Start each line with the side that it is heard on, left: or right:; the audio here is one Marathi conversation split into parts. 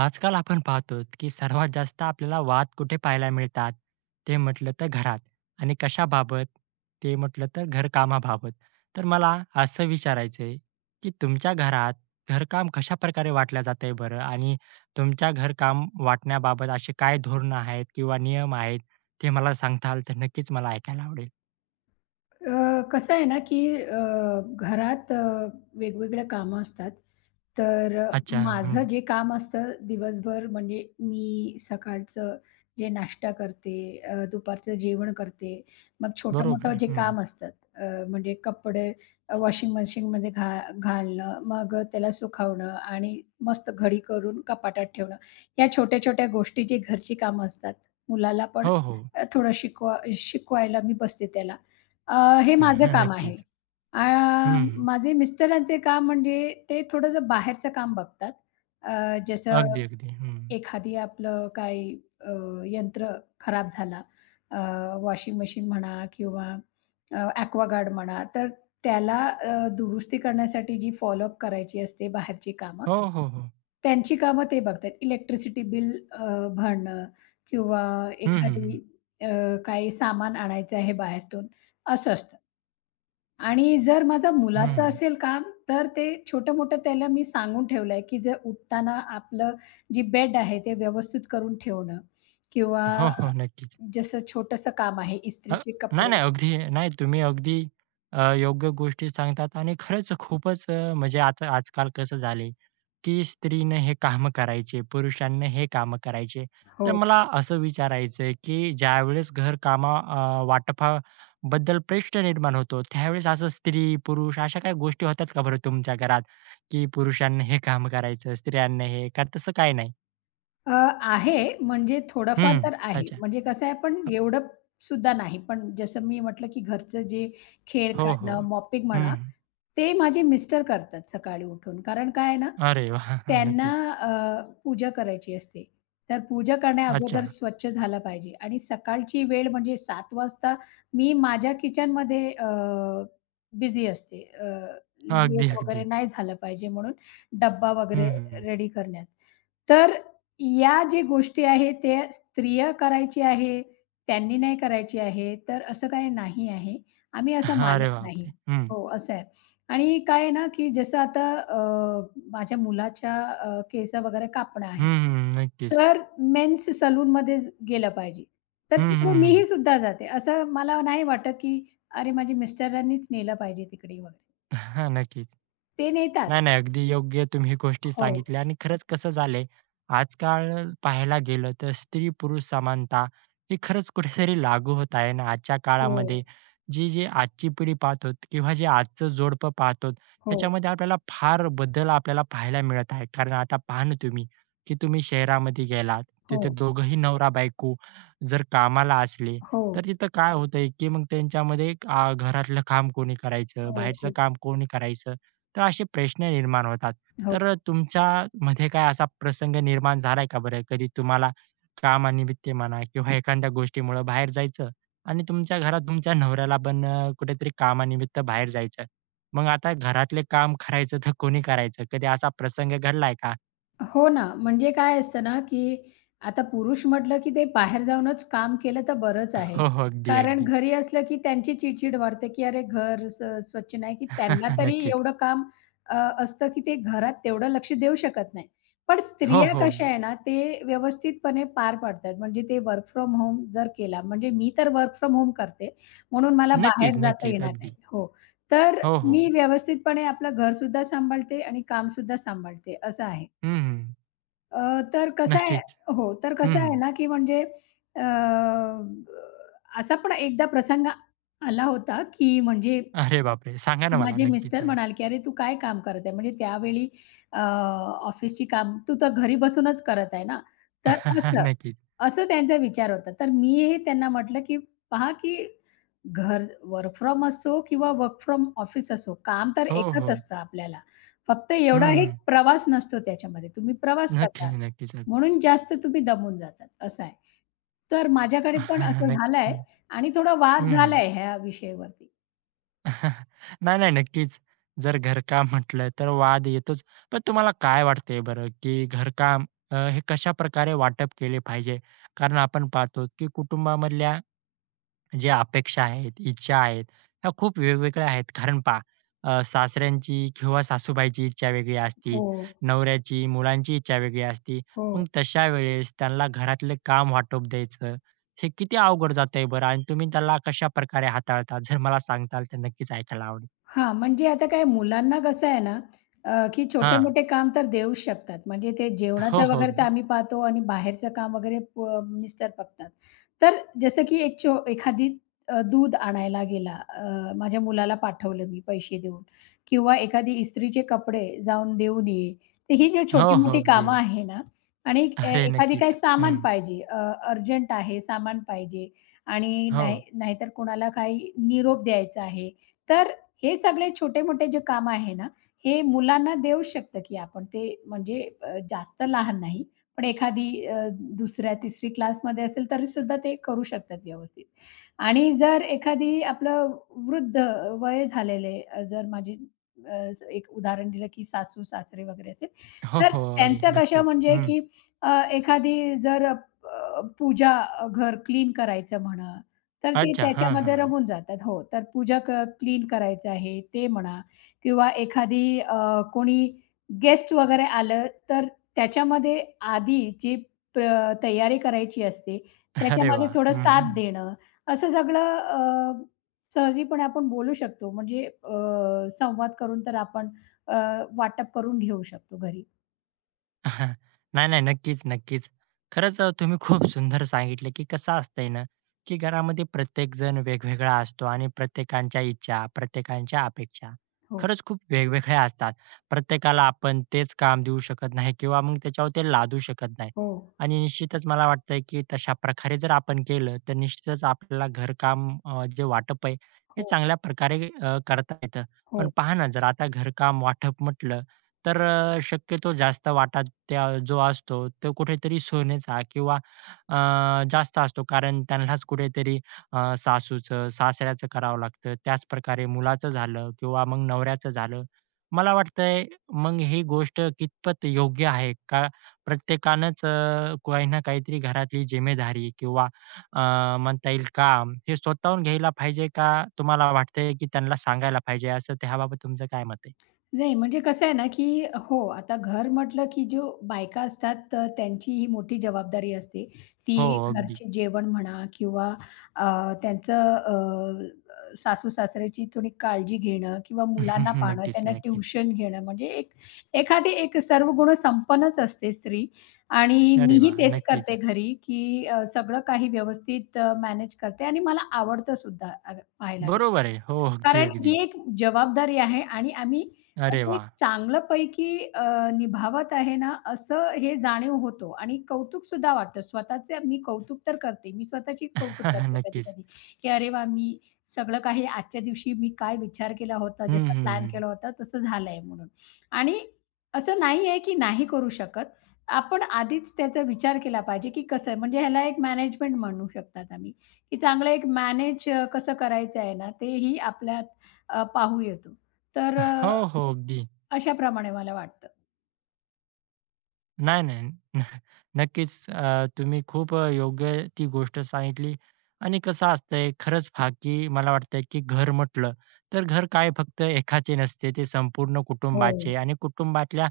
right: आजकाल आपण पाहतो की सर्वात जास्त आपल्याला वाद कुठे पाहायला मिळतात ते म्हटलं तर घरात. आणि कशाबाबत? ते म्हटलं तर घरकामाबाबत. तर मला असं विचारायचंय की तुमच्या घरात घरकाम कशा प्रकारे वाटल्या जातंय बरं आणि तुमच्या घरकाम वाटण्याबाबत असे काय धोरणं आहेत किंवा नियम आहेत ते मला सांगताल तर नक्कीच मला ऐकायला आवडेल.
left: कसं आहे ना, की घरात वेगवेगळ्या कामं असतात. तर
right: अच्छा. हं.
left: माझं जे काम असतं दिवसभर म्हणजे मी सकाळचं जे नाश्ता करते, दुपारचं जेवण करते. मग
right: बरोबर
left: छोटं-मोठं
right: आहे.
left: जे
right: हं.
left: काम असतात म्हणजे कपडे वॉशिंग मशीनमध्ये घालणं, मग त्याला सुकवणं आणि मस्त घडी करून कपाटात ठेवणं. या छोट्या-छोट्या गोष्टी जी घरची कामं असतात. मुलाला पण
right: हो, हो.
left: थोडं शिकवायला मी बसते त्याला. अ, हे माझं काम आहे.
right: नक्कीच.
left: अ,
right: हं.
left: माझे मिस्टरांचे काम म्हणजे ते थोडंसं बाहेरचं काम बघतात. अ, जसं
right: अगदी, अगदी. हं.
left: एखादी आपलं काही अ, यंत्र खराब झाला, अ, वॉशिंग मशीन म्हणा किंवा ॲक्वागार्ड म्हणा, तर त्याला दुरुस्ती करण्यासाठी जी फॉलोअप करायची असते बाहेरची कामं,
right: हो, हो, हो.
left: त्यांची कामं ते बघतात. इलेक्ट्रिसिटी बिल भरणं किंवा
right: हं, हं, हं.
left: एखादी अ, काही सामान आणायचं आहे बाहेरून, असं असतं. आणि जर माझ्या मुलाचं
right: हं.
left: असेल काम, तर ते छोटं-मोठं त्याला मी सांगून ठेवलंय, की जर उठताना आपलं जी बेड आहे, ते व्यवस्थित करून ठेवणं किंवा
right: हो, हो. नक्कीच.
left: जसं छोटंसं काम आहे,
right: अ,
left: इस्त्रीचे
right: नाही,
left: कपडे
right: नाही. अगदी नाही तुम्ही अगदी योग्य गोष्टी सांगतात आणि खरंच खूपच म्हणजे आता आजकाल कसं झालंय, की स्त्रीने हे काम करायचे, पुरुषांनी हे काम करायचे.
left: हो.
right: तर मला असं विचारायचंय, की ज्यावेळेस घरकामा वाटपाबद्दल प्रश्न निर्माण होतो, त्यावेळेस असं स्त्री, पुरुष अशा काही गोष्टी होतात का बरं तुमच्या घरात, की पुरुषांनी हे काम करायचं, स्त्रियांनी हे? का तसं काही नाही?
left: आहे म्हणजे थोडाफार
right: हं.
left: तर आहे.
right: अच्छा.
left: म्हणजे कसं आहे पण एवढं सुद्धा नाही. पण जसं मी म्हटलं, की घरचं जे खेळ
right: हो, हो.
left: काढणं, मॉपिंग म्हणा,
right: हं.
left: ते माझे मिस्टर करतात सकाळी उठून. कारण काय आहे ना,
right: अरे वाह!
left: त्यांना
right: नक्कीच.
left: पूजा करायची असते. तर पूजा करण्या
right: अच्छा.
left: अगोदर स्वच्छ झालं पाहिजे आणि सकाळची वेळ म्हणजे 7:00 वाजता मी माझ्या किचनमध्ये बिझी असते.
right: हां, अगदी,
left: लेट
right: अगदी.
left: वगैरे नाही झालं पाहिजे म्हणून डब्बा
right: हं,
left: वगैरे
right: हं.
left: रेडी करण्यात. तर या जी गोष्टी आहेत, त्या स्त्रिया करायची आहे, त्यांनी नाही करायची आहे, तर असं काही नाही आहे. आम्ही असं
right: अरे
left: मानत नाही.
right: बापरे! हं.
left: हो, असं आहे. आणि काय आहे ना, की जसं आता माझ्या मुलाच्या केस वगैरे कापणं आहे.
right: हं, हं. नक्कीच.
left: तर मेन्स सलूनमध्ये गेलं पाहिजे. तर
right: हं, हं,
left: तिकडे मीही
right: हं.
left: सुद्धा जाते. असं मला नाही वाटत, की अरे माझ्या मिस्टरांनीच नेलं पाहिजे तिकडे वगैरे.
right: हां, नक्की.
left: ते
right: नाही,
left: नेतात.
right: नाही. अगदी योग्य तुम्ही गोष्टी
left: हो,
right: सांगितल्या आणि खरंच कसं झालंय, आजकाल पाहायला गेलं तर स्त्री-पुरुष समानता ही खरंच कुठेतरी लागू होत आहे ना आजच्या
left: हो,
right: काळामध्ये. जी आजची पिढी पाहतो किंवा जे आजचं जोडपं पाहतो,
left: हो,
right: ह्याच्यामध्ये आपल्याला फार बदल पाहायला मिळत आहे. कारण आता पहा ना तुम्ही, की तुम्ही शहरामध्ये गेलात,
left: हो,
right: तिथे दोघंही नवरा-बायको जर कामाला असले,
left: हो,
right: तर तिथं काय होतंय, की मग त्यांच्यामध्ये घरातलं काम कोणी करायचं,
left: हो,
right: बाहेरचं
left: हो, हो,
right: काम कोणी करायचं. तर असे प्रश्न निर्माण होतात.
left: हो.
right: तर तुमच्यामध्ये काय असा प्रसंग निर्माण झालाय का बरं? कधी तुम्हाला कामानिमित्त म्हणा किंवा एखाद्या गोष्टीमुळं बाहेर जायचं आणि तुमच्या घरात तुमच्या नवऱ्याला पण कुठेतरी कामानिमित्त बाहेर जायचं. मग आता घरातले काम करायचं तर कोणी करायचं? कधी असा प्रसंग घडलाय का?
left: हो ना, म्हणजे काय असतं ना, की आता पुरुष म्हटलं, की ते बाहेर जाऊनच काम केलं तर बरंच आहे.
right: हो, हो. अगदी,
left: कारण
right: अगदी.
left: घरी असलं, की त्यांची चिड-चिड वाढते, की "अरे, घर स स्वच्छ नाही." की त्यांना तरी
right: नक्कीच.
left: एवढं काम अ, असतं, की ते घरात तेवढं लक्ष देऊ शकत नाही. पण
right: हो,
left: स्त्रिया
right: हो.
left: कशा आहे ना, ते व्यवस्थितपणे पार पाडतात. म्हणजे ते वर्क फ्रॉम होम जर केला म्हणजे मी तर वर्क फ्रॉम होम करते, म्हणून मला बाहेर
right: नक्कीच,
left: जाता
right: नक्कीच.
left: येणार
right: अगदी.
left: नाही. हो. तर
right: हो, हो.
left: मी व्यवस्थितपणे आपलं घरसुद्धा सांभाळते आणि कामसुद्धा सांभाळते, असं आहे.
right: हं, हं.
left: अ, तर कसं आहे
right: नक्कीच.
left: हो, तर कसं
right: हं.
left: आहे ना, की म्हणजे अ, असा पण एकदा प्रसंग आला होता, की म्हणजे
right: अरे बापरे! सांगा ना मला.
left: माझे
right: नक्कीच
left: मिस्टर
right: ऐका.
left: म्हणाले, की "अरे, तू काय काम करत आहे?" म्हणजे त्यावेळी अ, ऑफिसची काम तू तर घरी बसूनच करत आहे ना. तर असं,
right: नक्कीच.
left: असं त्यांचा विचार होता. तर मी हे त्यांना म्हटलं, की "पहा, की घर वर्क फ्रॉम असो किंवा वर्क फ्रॉम ऑफिस असो, काम तर
right: हो,
left: एकच
right: हो.
left: असतं आपल्याला. फक्त एवढा
right: हं,
left: एक प्रवास नसतो त्याच्यामध्ये. तुम्ही प्रवास
right: नक्कीच,
left: करता,
right: नक्कीच. अगदी.
left: म्हणून जास्त तुम्ही दमून जातात." असं आहे. तर माझ्याकडे पण असं
right: नक्क
left: झालंय
right: हं,
left: आणि थोडा वाद
right: हं, हं.
left: झालाय ह्या विषयावरती.
right: नाही, नाही. नक्कीच. जर घरकाम म्हटलं तर वाद येतोच. पण तुम्हाला काय वाटतंय बरं, की घरकाम हे कशाप्रकारे वाटप केले पाहिजे? कारण आपण पाहतो, की कुटुंबामधल्या ज्या अपेक्षा आहेत, इच्छा आहेत, ह्या खूप वेगवेगळ्या आहेत. कारण पहा, सासऱ्यांची किंवा सासूबाईची इच्छा वेगळी असते,
left: हो,
right: नवऱ्याची, मुलांची इच्छा वेगळी असते.
left: हो.
right: मग तशा वेळेस त्यांना घरातलं काम वाटप द्यायचं, हे किती अवघड जातंय बरं आणि तुम्ही त्याला कशाप्रकारे हाताळता? जर मला सांगताल तर नक्कीच ऐकायला आवडेल.
left: हां, म्हणजे आता काय मुलांना कसं आहे ना, की
right: हां.
left: छोटे-मोठे काम तर देऊ शकतात. म्हणजे ते
right: हो,
left: जेवणाचं
right: हो.
left: वगैरे तर
right: अगदी.
left: आम्ही पाहतो आणि बाहेरचं काम वगैरे प मिस्टर बघतात. तर जसं की एक एखादी दूध आणायला गेला, माझ्या मुलाला पाठवलं मी पैसे देऊन किंवा एखादी इस्त्रीचे कपडे जाऊन देऊन ये. तर ही जी
right: हो, हो.
left: छोटी-मोठी
right: अगदी, अगदी.
left: कामं आहे ना आणि
right: अरे
left: एखादी काही
right: नक्कीच. हं.
left: सामान पाहिजे, अर्जंट आहे, सामान पाहिजे आणि
right: हो.
left: नाही नाहीतर कोणाला काही निरोप द्यायचा आहे. तर हे सगळे छोटे-मोठे जे कामं आहे ना, हे मुलांना देऊ शकतं, की आपण ते म्हणजे जास्त लहान नाही, पण एखादी 2ऱ्या-3री क्लासमध्ये असेल तरी सुद्धा ते करू शकतात व्यवस्थित. आणि जर एखादी आपलं वृद्ध वय झालेले जर माझी अ, एक उदाहरण दिलं, की सासू-सासरे वगैरे असेल,
right: हो,
left: तर
right: हो. अरे
left: त्यांचं कसं
right: नक्कीच.
left: म्हणजे,
right: हं.
left: की एखादी जर पूजा घर क्लीन करायचं म्हणा तर ते
right: अच्छा. हां,
left: त्याच्यामध्ये
right: हां.
left: रमून जातात. हो, तर पूजा क्लीन करायचं आहे ते म्हणा किंवा एखादी कोणी गेस्ट वगैरे आलं, तर त्याच्यामध्ये आधी जी प्र तयारी करायची असते,
right: अरे
left: त्याच्यामध्ये
right: वाह!
left: थोडं
right: हं,
left: साथ
right: हं.
left: देणं, असं सगळं सहजीपणे आपण बोलू शकतो. म्हणजे संवाद करून तर आपण अ, वाटप करून घेऊ शकतो घरी.
right: नाही, नाही. नक्कीच, नक्कीच. खरंच तुम्ही खूप सुंदर सांगितलं, की कसं असतंय ना, की घरामध्ये प्रत्येकजण वेगवेगळा असतो आणि प्रत्येकांच्या इच्छा, प्रत्येकांच्या अपेक्षा
left: हो,
right: खरंच खूप वेगवेगळ्या असतात. प्रत्येकाला आपण तेच काम देऊ शकत नाही किंवा मग त्याच्यावर ते लादू शकत नाही.
left: हो,
right: आणि निश्चितच मला वाटतंय, की तशा प्रकारे जर आपण केलं, तर निश्चितच आपल्याला घरकाम जे वाटप आहे, हे
left: हो,
right: चांगल्या प्रकारे करता येतं. पण
left: हो.
right: पहा ना, जर आता घरकाम वाटप म्हटलं तर शक्यतो जास्त वाटा त्या जो असतो तो कुठेतरी सोन्याचा किंवा जास्त असतो. कारण त्यांनाच कुठेतरी सासूचं, सासऱ्याचं करावं लागतं. त्याचप्रकारे मुलाचं झालं किंवा मग नवऱ्याचं झालं. मला वाटतंय मग ही गोष्ट कितपत योग्य आहे का? प्रत्येकानंच काही ना काहीतरी घरातली जिम्मेदारी किंवा म्हणता येईल काम हे स्वतःहून घ्यायला पाहिजे का? तुम्हाला वाटतंय की त्यांना सांगायला पाहिजे असं त्याबाबत तुमचं काय मत आहे?
left: नाही, म्हणजे कसं आहे ना, की हो, आता घर म्हटलं की जो बायका असतात, तर त्यांची ही मोठी जबाबदारी असते. ती
right: हो, अगदी.
left: घरचे जेवण म्हणा किंवा अ, त्यांचं सासू-सासऱ्याची थोडी काळजी घेणं किंवा मुलांना पाहणं,
right: नक्कीच,
left: त्यांना
right: नक्कीच.
left: ट्युशन घेणं, म्हणजे एक एखादी एक सर्व गुण संपन्नच असते स्त्री आणि
right: अरे वा,
left: मीही तेच
right: नक्कीच.
left: करते घरी, की सगळं काही व्यवस्थित मॅनेज करते आणि मला आवडतं सुद्धा पाहायला
right: बरोबर आहे. हो, अगदी,
left: कारण
right: अगदी.
left: ही एक जबाबदारी आहे आणि आम्ही
right: अरे
left: ते
right: वा,
left: चांगल्यापैकी निभावत आहे ना, असं हे जाणीव होतो आणि कौतुकसुद्धा वाटतं. स्वतःचे मी कौतुक तर करते. मी स्वतःची कौतुक करते
right: नक्कीच.
left: कधी-कधी, की "अरे वाह! मी सगळं काही आजच्या दिवशी मी काय विचार केला होता,
right: हं,
left: जसा
right: हं,
left: प्लॅन
right: हं.
left: केला होता, तसं झालंय" म्हणून. आणि असं नाही आहे, की नाही करू शकत. आपण आधीच त्याचा विचार केला पाहिजे, की कसं आहे म्हणजे ह्याला एक मॅनेजमेंट म्हणू शकतात आम्ही. की चांगलं एक मॅनेज कसं करायचं आहे ना, तेही आपल्यात पाहू येतो. तर
right: हो, हो. अगदी.
left: अशाप्रमाणे मला वाटतं.
right: नाही, नाही. न- नक्कीच तुम्ही खूप योग्य ती गोष्ट सांगितली आणि कसं असतंय खरंच फाकी मला वाटतंय, की घर म्हटलं तर घर काय फक्त एकाचे नसते, ते संपूर्ण
left: हो,
right: कुटुंबाचे आणि कुटुंबातल्या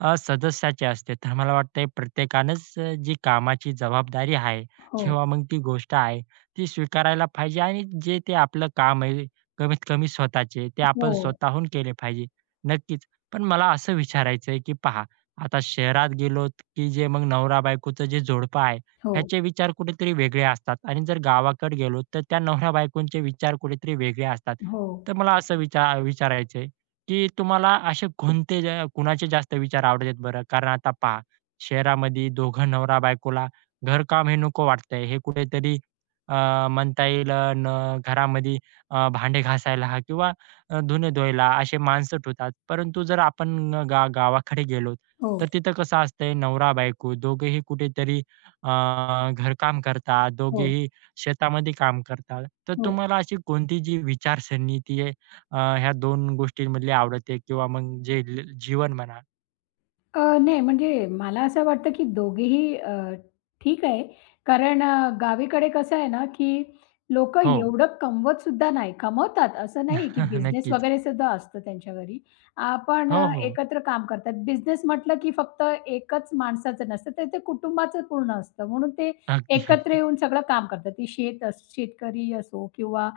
right: सदस्याचे असते. तर मला वाटतंय प्रत्येकानंच जी कामाची जबाबदारी आहे
left: हो,
right: किंवा मग ती गोष्ट आहे, ती स्वीकारायला पाहिजे आणि जे ते आपलं काम आहे, कमीत कमी स्वतःचे, ते
left: हो,
right: आपण स्वतःहून केले पाहिजे. नक्कीच. पण मला असं विचारायचंय, की पहा आता शहरात गेलो की जे मग नवरा-बायकोचं जे जोडपं आहे,
left: हो,
right: ह्याचे विचार कुठेतरी वेगळे असतात आणि जर गावाकडे गेलो तर त्या नवरा-बायकोंचे विचार कुठेतरी वेगळे असतात.
left: हो,
right: तर मला असं विचारायचंय, की तुम्हाला असे कोणते कुणाचे जास्त विचार आवडतात बरं? कारण आता पहा, शहरामध्ये दोघं नवरा-बायकोला घरकाम हे नको वाटतंय. हे कुठेतरी अ, म्हणता येईल अ, न घरामध्ये भांडे घासायला किंवा धुणे धुवायला असे माणसं ठेवतात. परंतु जर आपण गावाकडे गेलो
left: हो,
right: तर तिथं कसं असतंय नवरा-बायको दोघेही कुठेतरी अ, घरकाम करतात,
left: हो.
right: दोघेही शेतामध्ये काम करतात. तर
left: हो.
right: तुम्हाला अशी कोणती जी विचारसरणी ती आहे ह्या 2 गोष्टींमधली आवडते किंवा मग जे जीवन म्हणा?
left: नाही म्हणजे मला असं वाटतं, की दोघेही ठीक आहे. कारण गावीकडे कसं आहे ना, की लोकं
right: हो.
left: एवढं कमवत सुद्धा नाही. कमवतात असं नाही, की बिझनेस हं.
right: नक्कीच.
left: वगैरे सुद्धा असतं त्यांच्या घरी. पण
right: हो, हो.
left: एकत्र काम करतात. बिझनेस म्हटलं, की फक्त एकच माणसाचं नसतं, तर ते कुटुंबाचं पूर्ण असतं. म्हणून ते
right: अगदी,
left: एकत्र
right: अगदी.
left: येऊन सगळं काम करतात. ती शेतकरी असो किंवा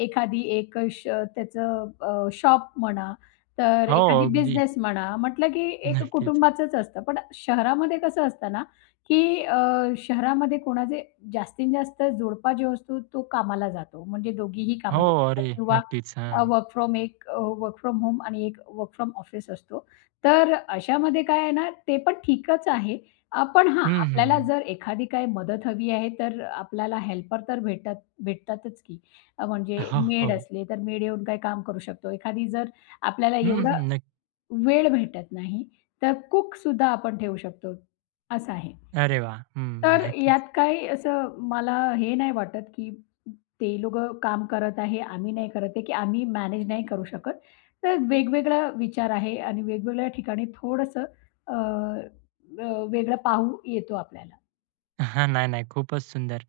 left: एखादी एक त्याचं शॉप म्हणा तर
right: हो,
left: एखादी
right: अगदी.
left: बिझनेस म्हणा, म्हटलं की एक
right: नक्कीच.
left: कुटुंबाचंच असतं. पण शहरामध्ये कसं असतं ना, की शहरामध्ये कोणाचे जास्तीत जास्त जोडपा जो असतो तो कामाला जातो. म्हणजे दोघीही
right: हो.
left: कामाला जातात
right: अरे!
left: किंवा
right: नक्कीच. हां.
left: वर्क फ्रॉम एक वर्क फ्रॉम होम आणि एक वर्क फ्रॉम ऑफिस असतो. तर अशामध्ये काय आहे ना, ते पण ठीकच आहे. पण हां,
right: हं, हं,
left: आपल्याला
right: हं.
left: जर एखादी काही मदत हवी आहे, तर आपल्याला हेल्पर तर भेटतातच की. म्हणजे
right: हो,
left: मेड
right: हो.
left: असले, तर मेड येऊन काही काम करू शकतो. एखादी जर आपल्याला
right: हं,
left: एवढा
right: हं.
left: वेळ भेटत नाही, तर कुकसुद्धा आपण ठेवू शकतो, असं आहे.
right: अरे वाह! हं.
left: तर
right: नक्कीच.
left: यात काही असं मला हे नाही वाटत, की ते लोकं काम करत आहे, आम्ही नाही करत आहे, की आम्ही मॅनेज नाही करू शकत. तर वेगवेगळा विचार आहे आणि वेगवेगळ्या ठिकाणी थोडंसं अ, अ, वेगळं पाहू येतो आपल्याला.
right: हां. नाही, नाही. खूपच सुंदर.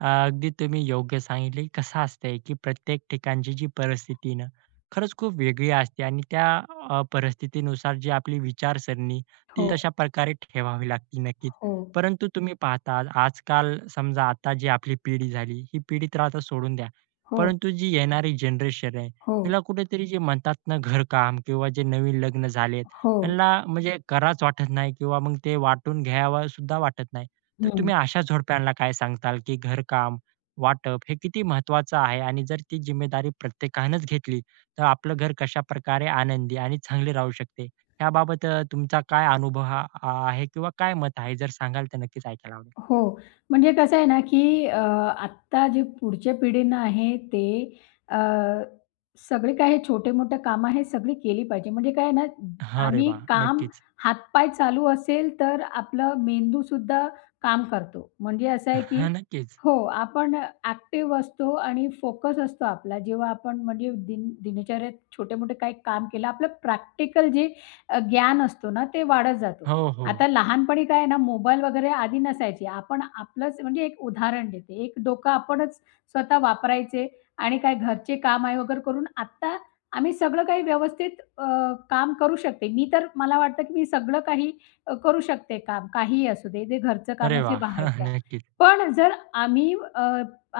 right: अगदी तुम्ही योग्य सांगितले. कसं असतंय, की प्रत्येक ठिकाणची जी परिस्थिती ना, खरंच खूप वेगळी असते आणि त्या परिस्थितीनुसार जी आपली विचारसरणी ती
left: हो,
right: तशा प्रकारे ठेवावी लागते नक्कीच.
left: हो,
right: परंतु तुम्ही पाहता आजकाल समजा आता जी आपली पिढी झाली, ही पिढी तर आता सोडून द्या.
left: हो,
right: परंतु जी येणारी जनरेशन आहे,
left: हो,
right: हिला कुठेतरी जे म्हणतात ना घरकाम किंवा जे नवीन लग्न झालेत,
left: हो.
right: ह्यांना म्हणजे करावंच वाटत नाही किंवा मग ते वाटून घ्यावं सुद्धा वाटत नाही. तर
left: हं.
right: तुम्ही अशा जोडप्यांना काय सांगताल, की घरकाम, वाटप हे किती महत्त्वाचं आहे आणि जर ती जिम्मेदारी प्रत्येकानंच घेतली, तर आपलं घर कशा प्रकारे आनंदी आणि चांगले राहू शकते? याबाबत तुमचा काय अनुभव हा आहे किंवा काय मत आहे? जर सांगाल तर नक्कीच ऐकायला आवडेल.
left: हो. म्हणजे कसं आहे ना, की आत्ता जे पुढच्या पिढीनं आहे ते अ, सगळे काय हे छोटे-मोठे कामं आहे सगळी केली पाहिजे. म्हणजे काय आहे ना,
right: अरे
left: आम्ही
right: वाह!
left: काम
right: नक्कीच.
left: हातपाय चालू असेल तर आपला मेंदूसुद्धा काम करतो. म्हणजे असं आहे,
right: हा,
left: की
right: नक्कीच.
left: हो, आपण ॲक्टिव्ह असतो आणि फोकस असतो आपला. जेव्हा आपण म्हणजे दिनचर्येत छोटे-मोठे काही काम केलं, आपलं प्रॅक्टिकल जे ज्ञान असतो ना, ते वाढत जातो.
right: हो, हो.
left: आता लहानपणी काय आहे ना, मोबाईल वगैरे आधी नसायचे. आपण आपलंच म्हणजे एक उदाहरण देते. एक डोकं आपणच स्वतः वापरायचे आणि काय घरचे काम आहे वगैरे करून आत्ता आम्ही सगळं काही व्यवस्थित काम करू शकते. मी तर मला वाटतं, की मी सगळं काही करू शकते काम. काहीही असू दे, ते घरचं काम
right: अरे
left: असे
right: वाह!
left: बाहेरचं.
right: नक्कीच.
left: पण जर आम्ही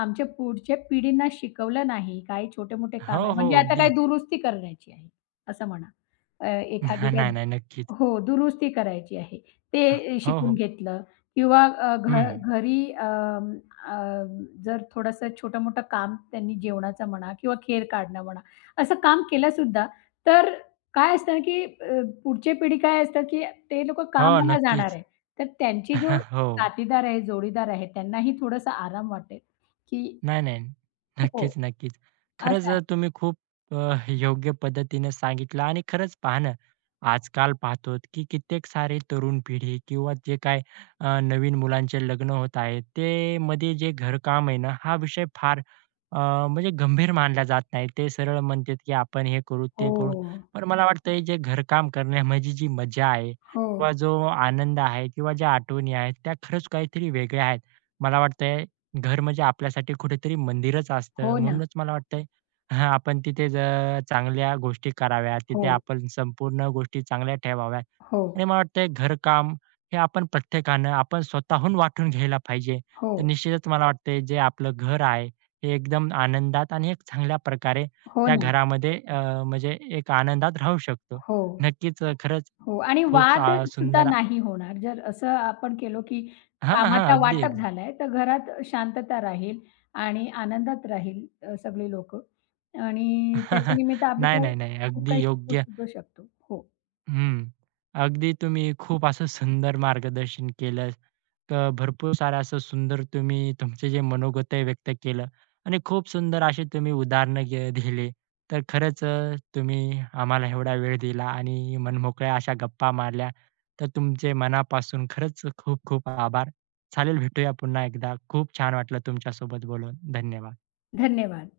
left: आमच्या पुढच्या पिढींना शिकवलं नाही, काही छोटे-मोठे
right: हो,
left: काम आहे
right: हो.
left: म्हणजे आता काय
right: अगदी.
left: दुरुस्ती करण्याची आहे, असं म्हणा.
right: हा,
left: एखादी काय
right: नाही, नाही. नक्कीच.
left: हो, दुरुस्ती करायची आहे. ते
right: हो,
left: शिकून
right: हो.
left: घेतलं किंवा
right: हं.
left: घरी अ, जर थोडंसं छोटं-मोठं काम त्यांनी जेवणाचं म्हणा किंवा खेर काढणं म्हणा, असं काम केलंसुद्धा, तर काय असतं ना, की पुढची पिढी काय असतात, की ते लोकं
right: हो,
left: कामाला जाणार
right: नक्कीच.
left: आहे. तर त्यांची जो
right: हो.
left: साथीदार आहे, जोडीदार आहे, त्यांनाही थोडासा आराम वाटेल, की
right: नाही, नाही.
left: हो,
right: नक्कीच, नक्कीच.
left: असं
right: खरंच
left: आहे.
right: तुम्ही खूप योग्य पद्धतीने सांगितलं आणि खरंच पहा ना, आजकाल पाहतो की कित्येक सारे तरुण पिढी किंवा जे काय नवीन मुलांचे लग्न होत आहेत, ते मध्ये जे घरकाम आहे ना, हा विषय फार अ, म्हणजे गंभीर मानला जात नाही. ते सरळ म्हणतात की आपण हे करू, ते
left: हो,
right: करू. पण मला वाटतं जे घरकाम करण्यामध्ये जी मजा आहे
left: हो,
right: किंवा जो आनंद आहे किंवा ज्या आठवणी आहेत, त्या खरंच काहीतरी वेगळ्या आहेत. मला वाटतंय घर म्हणजे आपल्यासाठी कुठेतरी मंदिरच असतं.
left: हो ना.
right: म्हणूनच मला वाटतंय हां, आपण तिथे जर चांगल्या गोष्टी कराव्यात,
left: हो,
right: तिथे आपण संपूर्ण गोष्टी चांगल्या ठेवाव्यात
left: हो,
right: आणि मला वाटतंय घरकाम हे प्रत्येकानं आपण स्वतःहून वाटून घ्यायला पाहिजे.
left: हो,
right: तर निश्चितच मला वाटतंय जे आपलं घर आहे, हे एकदम आनंदात आणि एक चांगल्या प्रकारे
left: हो
right: त्या
left: ना.
right: घरामध्ये म्हणजे एक आनंदात राहू शकतो.
left: हो.
right: नक्कीच खरंच
left: हो आणि
right: खूप
left: वाद सुद्धा
right: सुंदर
left: नाही होणार. जर असं आपण केलं, की
right: हां, हां.
left: कामाचा
right: अगदी,
left: वाटप
right: अगदी.
left: झालाय, तर घरात शांतता राहील आणि आनंदात राहील सगळी लोकं आणि त्याच्या निमित्त आम्ही
right: नाही,
left: काही
right: नाही, नाही.
left: खूप
right: अगदी
left: काही शिकू
right: योग्य
left: सुद्धा शकतो. हो,
right: हं. अगदी तुम्ही खूप असं सुंदर मार्गदर्शन केलं. तर भरपूर सारं असं सुंदर तुम्ही तुमचे जे मनोगत आहे व्यक्त केलं आणि खूप सुंदर अशी तुम्ही उदाहरणं दिले. तर खरंच तुम्ही आम्हाला एवढा वेळ दिला आणि मनमोकळ्या अशा गप्पा मारल्या. तर तुमचे मनापासून खरंच खूप खूप आभार. चालेल भेटूया पुन्हा एकदा. खूप छान वाटलं तुमच्यासोबत बोलून. धन्यवाद.
left: धन्यवाद.